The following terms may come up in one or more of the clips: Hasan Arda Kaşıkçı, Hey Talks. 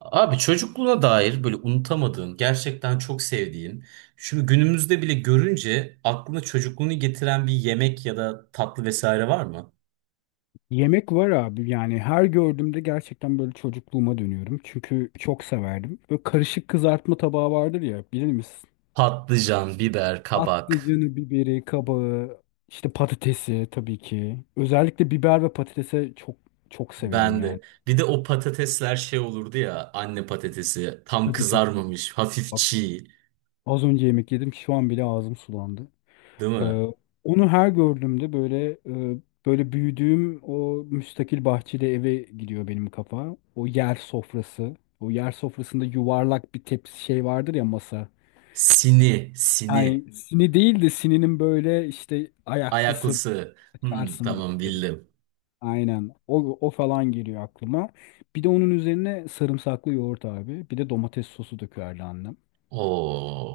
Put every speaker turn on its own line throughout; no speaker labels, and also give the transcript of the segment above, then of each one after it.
Abi çocukluğuna dair böyle unutamadığın, gerçekten çok sevdiğin, şimdi günümüzde bile görünce aklına çocukluğunu getiren bir yemek ya da tatlı vesaire var mı?
Yemek var abi, yani her gördüğümde gerçekten böyle çocukluğuma dönüyorum. Çünkü çok severdim. Böyle karışık kızartma tabağı vardır ya, bilir misin?
Patlıcan, biber, kabak.
Patlıcanı, biberi, kabağı, işte patatesi tabii ki. Özellikle biber ve patatese çok çok severim
Ben de.
yani.
Bir de o patatesler şey olurdu ya, anne patatesi. Tam
Tabii, tabii, tabii.
kızarmamış, hafif
Bak,
çiğ,
az önce yemek yedim, şu an bile ağzım sulandı.
değil mi?
Ee, Onu her gördüğümde böyle, e, böyle büyüdüğüm o müstakil bahçeli eve gidiyor benim kafa. O yer sofrası. O yer sofrasında yuvarlak bir tepsi şey vardır ya, masa.
Sini, sini.
Yani sini değil de sininin böyle işte ayaklısı,
Ayaklısı. Hmm,
açarsın
tamam
böyle.
bildim.
Aynen. O, o falan geliyor aklıma. Bir de onun üzerine sarımsaklı yoğurt abi. Bir de domates sosu dökerdi annem.
Oo,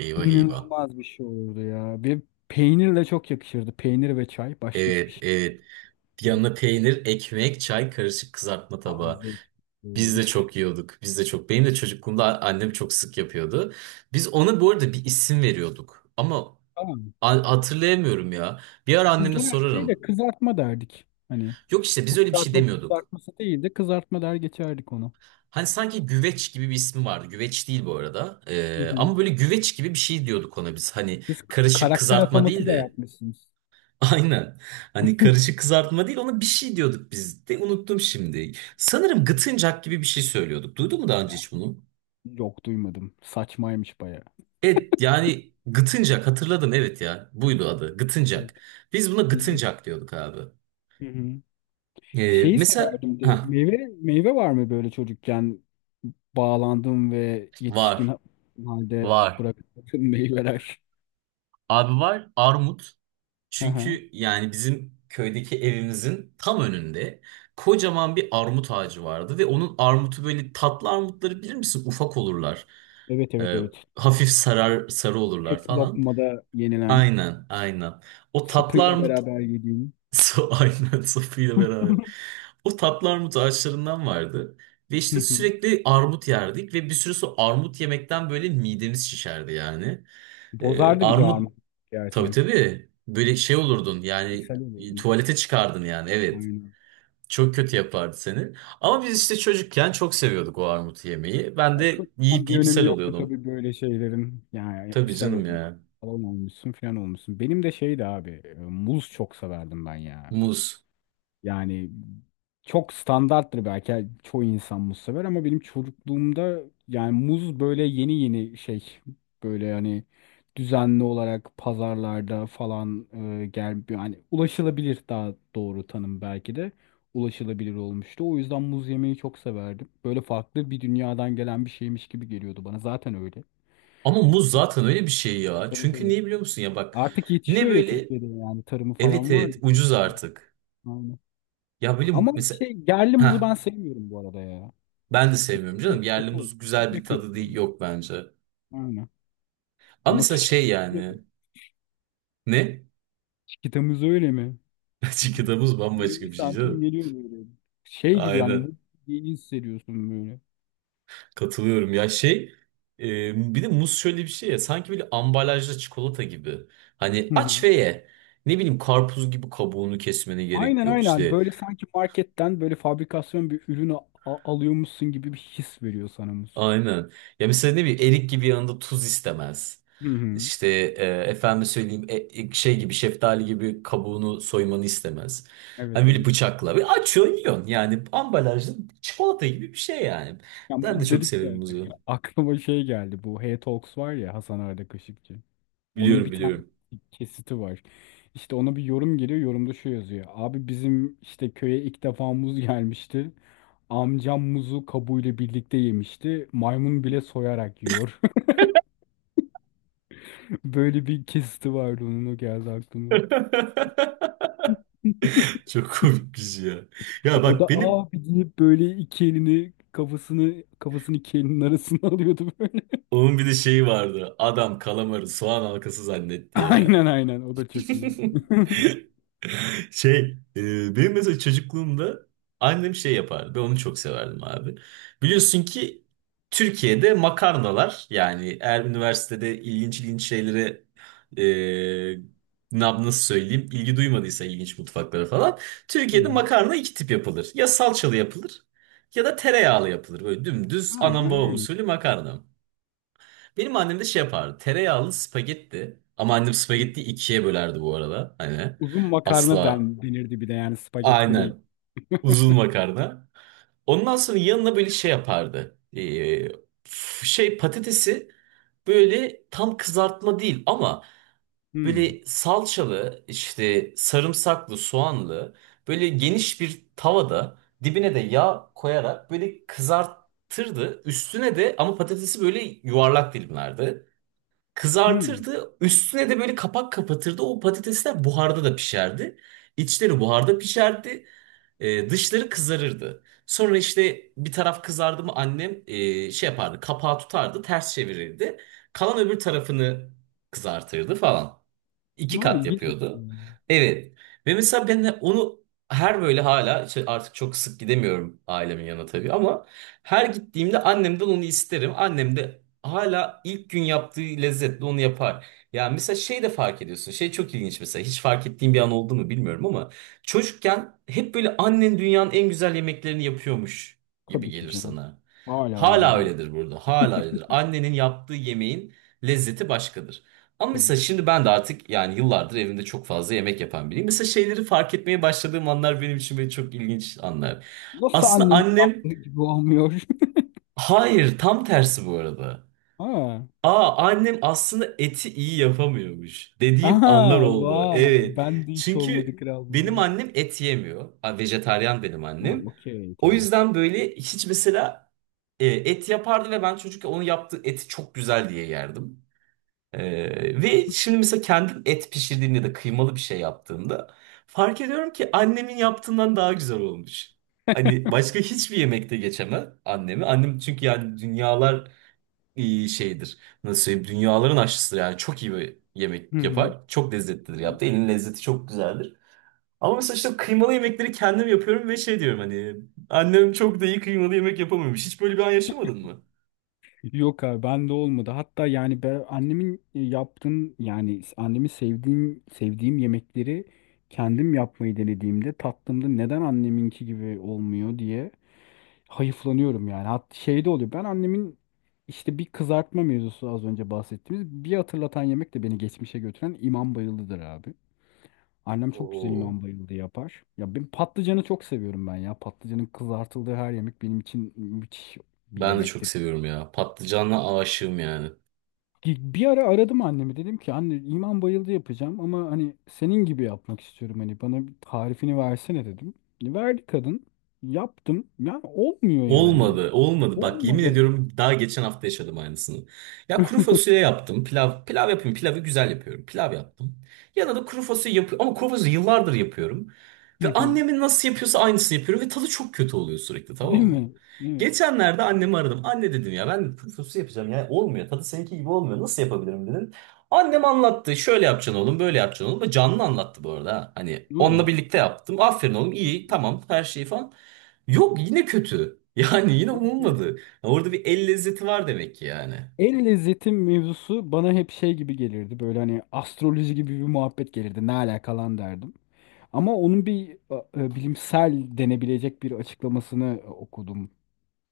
eyvah eyvah.
İnanılmaz bir şey olurdu ya. Bir peynirle çok yakışırdı. Peynir ve çay. Başka hiçbir
Evet,
şey.
evet. Yanına peynir, ekmek, çay, karışık kızartma tabağı.
Taze, böyle
Biz de
üf.
çok yiyorduk. Biz de çok. Benim de çocukluğumda annem çok sık yapıyordu. Biz ona bu arada bir isim veriyorduk. Ama
Tamam.
hatırlayamıyorum ya. Bir ara
Biz
anneme
genelde şey de
sorarım.
kızartma derdik. Hani
Yok işte
şu
biz öyle bir şey
kızartma bu
demiyorduk.
kızartması değil de kızartma der geçerdik onu.
Hani sanki güveç gibi bir ismi vardı. Güveç değil bu arada.
Hı hı.
Ama böyle güveç gibi bir şey diyorduk ona biz. Hani
Siz
karışık
karakter
kızartma
ataması da
değildi.
yapmışsınız.
Aynen. Hani karışık kızartma değil ona bir şey diyorduk biz de unuttum şimdi. Sanırım gıtıncak gibi bir şey söylüyorduk. Duydun mu daha önce
Ya.
hiç bunu?
Yok, duymadım. Saçmaymış bayağı.
Evet yani gıtıncak hatırladım evet ya. Buydu adı
Evet.
gıtıncak. Biz buna
İlginç.
gıtıncak diyorduk abi.
Hı hı. Şeyi
Mesela
severdim de
ha
meyve, meyve var mı böyle çocukken bağlandığım ve yetişkin
var
halde
var.
bıraktığım meyveler?
Abi var armut.
Hı hı.
Çünkü yani bizim köydeki evimizin tam önünde kocaman bir armut ağacı vardı ve onun armutu böyle tatlı armutları bilir misin? Ufak olurlar.
Evet, evet,
Ee,
evet.
Hafif sarar sarı olurlar
Tek
falan.
lokmada yenilen.
Aynen, aynen. O tatlı
Sapıyla
armut.
beraber yediğin.
So aynen sapıyla beraber. O tatlı armut ağaçlarından vardı. Ve
Hı
işte
hı.
sürekli armut yerdik ve bir süre sonra armut yemekten böyle midemiz şişerdi yani.
Bozardı bir de
Armut.
armut
Tabii
yersen.
tabii. Böyle şey olurdun yani,
İshal olurdun.
tuvalete çıkardın yani, evet.
Aynen.
Çok kötü yapardı seni. Ama biz işte çocukken çok seviyorduk o armut yemeği. Ben
Ya çok
de
tam
yiyip
bir
yiyip
önemi
sel
yoktu
oluyordum.
tabii böyle şeylerin. Yani
Tabii
ishal
canım
olmuş.
ya.
Falan olmuşsun, falan olmuşsun. Benim de şeydi abi. Muz çok severdim ben ya.
Muz.
Yani çok standarttır belki. Yani çoğu insan muz sever ama benim çocukluğumda yani muz böyle yeni yeni şey, böyle hani düzenli olarak pazarlarda falan, gel, yani ulaşılabilir, daha doğru tanım belki de, ulaşılabilir olmuştu. O yüzden muz yemeyi çok severdim. Böyle farklı bir dünyadan gelen bir şeymiş gibi geliyordu bana. Zaten öyle.
Ama muz zaten öyle bir şey ya.
Evet,
Çünkü
evet.
niye biliyor musun ya bak.
Artık
Ne
yetişiyor ya
böyle
Türkiye'de, yani tarımı
evet
falan var.
evet ucuz artık.
Aynen.
Ya böyle
Ama
mesela
şey, yerli
heh,
muzu ben sevmiyorum bu arada ya.
ben de sevmiyorum canım.
Yapımız
Yerli
kötü oldu.
muz güzel
Çok ve
bir tadı
kötü
değil,
oldu.
yok bence.
Aynen.
Ama
Ama
mesela şey
çikitamız öyle mi?
yani ne?
Çikitamız öyle mi?
Çiğ muz bambaşka
20
bir şey
santim
canım.
geliyor böyle. Şey gibi, yani
Aynen.
muz yediğini hissediyorsun böyle.
Katılıyorum ya şey. Bir de muz şöyle bir şey ya sanki böyle ambalajlı çikolata gibi. Hani
Hı
aç
hı.
ve ye. Ne bileyim karpuz gibi kabuğunu kesmene gerek
Aynen,
yok
aynen.
işte.
Böyle sanki marketten böyle fabrikasyon bir ürünü alıyormuşsun gibi bir his veriyor sana muz.
Aynen. Ya mesela ne bileyim erik gibi yanında tuz istemez.
Hı hı.
İşte efendim söyleyeyim, şey gibi şeftali gibi kabuğunu soymanı istemez. Hani
Evet,
böyle
evet.
bıçakla bir açıyorsun yiyorsun yani ambalajlı çikolata gibi bir şey yani.
Ya
Ben de
muz
çok
dedik
severim
de
muzu.
aklıma şey geldi. Bu Hey Talks var ya, Hasan Arda Kaşıkçı. Onun
Biliyorum
bir tane
biliyorum.
kesiti var. İşte ona bir yorum geliyor. Yorumda şu yazıyor. Abi bizim işte köye ilk defa muz gelmişti. Amcam muzu kabuğuyla birlikte yemişti. Maymun bile soyarak yiyor. Böyle bir kesiti vardı onun, o geldi aklıma.
Çok komik bir şey ya. Ya
O da
bak benim
abi deyip böyle iki elini, kafasını iki elinin arasına alıyordu böyle.
onun bir de şeyi vardı. Adam kalamarı soğan halkası zannetti ya.
Aynen, aynen, o da çok iyi.
Şey, benim mesela çocukluğumda annem şey yapardı. Ben onu çok severdim abi. Biliyorsun ki Türkiye'de makarnalar yani eğer üniversitede ilginç ilginç şeylere, e, nasıl söyleyeyim, ilgi duymadıysa ilginç mutfaklara falan.
Hı
Türkiye'de
hı.
makarna iki tip yapılır. Ya salçalı yapılır ya da tereyağlı yapılır. Böyle dümdüz anam
Aynen
babam
öyle.
usulü makarna. Benim annem de şey yapardı. Tereyağlı spagetti. Ama annem spagettiyi ikiye bölerdi bu arada. Hani
Uzun makarna
asla.
den, denirdi bir de, yani spagetti değil.
Aynen. Uzun makarna. Ondan sonra yanına böyle şey yapardı. Şey patatesi, böyle tam kızartma değil ama
Hmm.
böyle salçalı işte sarımsaklı soğanlı, böyle geniş bir tavada dibine de yağ koyarak böyle kızartırdı. Üstüne de ama patatesi böyle yuvarlak dilimlerdi.
Hmm.
Kızartırdı. Üstüne de böyle kapak kapatırdı. O patatesler buharda da pişerdi. İçleri buharda pişerdi. E, dışları kızarırdı. Sonra işte bir taraf kızardı mı annem şey yapardı. Kapağı tutardı, ters çevirirdi. Kalan öbür tarafını kızartırdı falan. İki
O
kat
ilginç bir
yapıyordu.
şey.
Evet. Ve mesela ben de onu her böyle hala işte artık çok sık gidemiyorum ailemin yanına tabii ama her gittiğimde annemden onu isterim. Annem de hala ilk gün yaptığı lezzetle onu yapar. Ya mesela şey de fark ediyorsun. Şey çok ilginç mesela. Hiç fark ettiğim bir an oldu mu bilmiyorum ama çocukken hep böyle annen dünyanın en güzel yemeklerini yapıyormuş gibi
Tabii ki
gelir
canım.
sana.
Hala öyle
Hala
bu.
öyledir burada. Hala öyledir. Annenin yaptığı yemeğin lezzeti başkadır. Ama
Tabii
mesela
ki.
şimdi ben de artık yani yıllardır evimde çok fazla yemek yapan biriyim. Mesela şeyleri fark etmeye başladığım anlar benim için böyle çok ilginç anlar.
Nasıl
Aslında
annemin
annem,
yaptığı gibi olmuyor?
hayır tam tersi bu arada.
Ha.
Aa annem aslında eti iyi yapamıyormuş dediğim anlar
Aha,
oldu.
vay.
Evet.
Ben de hiç olmadı,
Çünkü
kral
benim
bunlar.
annem et yemiyor. Ha, vejetaryen benim
Ha,
annem.
okey,
O
tamam.
yüzden böyle hiç mesela et yapardı ve ben çocukken onu yaptığı eti çok güzel diye yerdim. Ve şimdi mesela kendim et pişirdiğimde ya da kıymalı bir şey yaptığımda fark ediyorum ki annemin yaptığından daha güzel olmuş. Hani başka hiçbir yemekte geçemem annemi. Annem çünkü yani dünyalar şeydir. Nasıl söyleyeyim? Dünyaların aşçısıdır yani. Çok iyi bir
Hı
yemek
hı.
yapar. Çok lezzetlidir yaptı. Elin lezzeti çok güzeldir. Ama mesela işte kıymalı yemekleri kendim yapıyorum ve şey diyorum hani annem çok da iyi kıymalı yemek yapamıyormuş. Hiç böyle bir an yaşamadın mı?
Yok abi, ben de olmadı. Hatta yani ben annemin yaptığım, yani annemi sevdiğim yemekleri kendim yapmayı denediğimde, tattığımda, neden anneminki gibi olmuyor diye hayıflanıyorum yani. Hat şey de oluyor. Ben annemin işte bir kızartma mevzusu, az önce bahsettiğimiz, bir hatırlatan yemek de, beni geçmişe götüren imam bayıldıdır abi. Annem çok güzel
Oo.
imam bayıldı yapar. Ya ben patlıcanı çok seviyorum ben ya. Patlıcanın kızartıldığı her yemek benim için müthiş bir
Ben de çok
yemektir.
seviyorum ya. Patlıcanla aşığım yani.
Bir ara aradım annemi, dedim ki anne iman bayıldı yapacağım ama hani senin gibi yapmak istiyorum, hani bana bir tarifini versene dedim. Verdi kadın, yaptım, yani olmuyor yani,
Olmadı, olmadı. Bak yemin
olmadı.
ediyorum daha geçen hafta yaşadım aynısını. Ya kuru fasulye yaptım. Pilav yapıyorum, pilavı güzel yapıyorum. Pilav yaptım. Yanına da kuru fasulye yapıyorum. Ama kuru fasulye yıllardır yapıyorum.
Hı
Ve
hı.
annemin nasıl yapıyorsa aynısını yapıyorum. Ve tadı çok kötü oluyor sürekli, tamam
Değil
mı?
mi? Evet.
Geçenlerde annemi aradım. Anne dedim ya ben kuru fasulye yapacağım. Ya olmuyor. Tadı seninki gibi olmuyor. Nasıl yapabilirim dedim. Annem anlattı. Şöyle yapacaksın oğlum, böyle yapacaksın oğlum. Canlı anlattı bu arada, ha. Hani
Hı.
onunla birlikte yaptım. Aferin oğlum, iyi, tamam, her şey falan. Yok yine kötü. Yani yine
Evet, evet.
umulmadı. Ya orada bir el lezzeti var demek ki yani.
El lezzeti mevzusu bana hep şey gibi gelirdi, böyle hani astroloji gibi bir muhabbet gelirdi, ne alakalan derdim. Ama onun bir bilimsel denebilecek bir açıklamasını okudum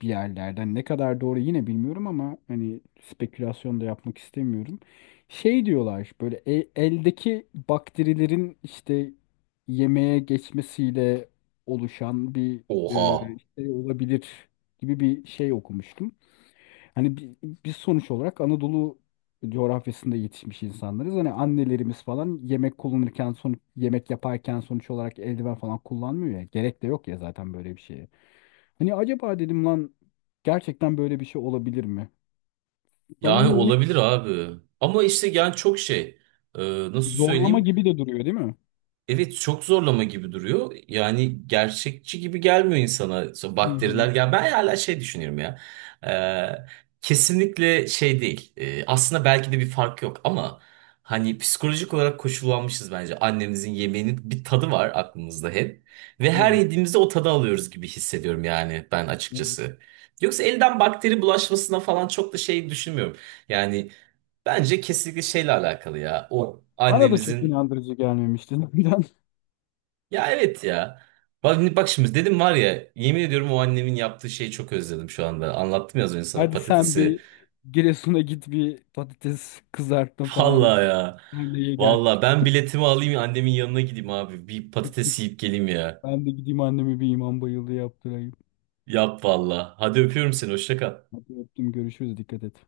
bir yerlerden. Ne kadar doğru yine bilmiyorum, ama hani spekülasyon da yapmak istemiyorum. Şey diyorlar böyle, eldeki bakterilerin işte yemeğe geçmesiyle oluşan bir e,
Oha.
şey olabilir gibi bir şey okumuştum. Hani bi- Biz sonuç olarak Anadolu coğrafyasında yetişmiş insanlarız. Hani annelerimiz falan yemek kullanırken, sonuç yemek yaparken sonuç olarak eldiven falan kullanmıyor ya. Gerek de yok ya zaten böyle bir şeye. Hani acaba dedim lan, gerçekten böyle bir şey olabilir mi? Sana
Yani
ne,
olabilir abi. Ama işte yani çok şey. e, Nasıl
zorlama
söyleyeyim?
gibi de duruyor değil mi?
Evet çok zorlama gibi duruyor. Yani gerçekçi gibi gelmiyor insana.
Hı hı.
Bakteriler gel. Ben hala şey düşünüyorum ya. Ee, Kesinlikle şey değil. Aslında belki de bir fark yok ama hani psikolojik olarak koşullanmışız bence. Annemizin yemeğinin bir tadı var aklımızda hep. Ve her
Evet.
yediğimizde o tadı alıyoruz gibi hissediyorum yani ben
Evet.
açıkçası. Yoksa elden bakteri bulaşmasına falan çok da şey düşünmüyorum. Yani bence kesinlikle şeyle alakalı ya. O
Bana da çok
annemizin,
inandırıcı gelmemişti zaten.
ya evet ya. Bak, bak şimdi dedim var ya yemin ediyorum o annemin yaptığı şeyi çok özledim şu anda. Anlattım ya az önce sana
Hadi sen
patatesi.
bir Giresun'a git, bir patates kızartma falan işte.
Vallahi ya.
Anneye gel.
Vallahi ben biletimi alayım annemin yanına gideyim abi. Bir
Git
patates
git.
yiyip geleyim ya.
Ben de gideyim annemi bir imam bayıldığı yaptırayım.
Yap vallahi. Hadi öpüyorum seni hoşça kal.
Hadi öptüm, görüşürüz, dikkat et.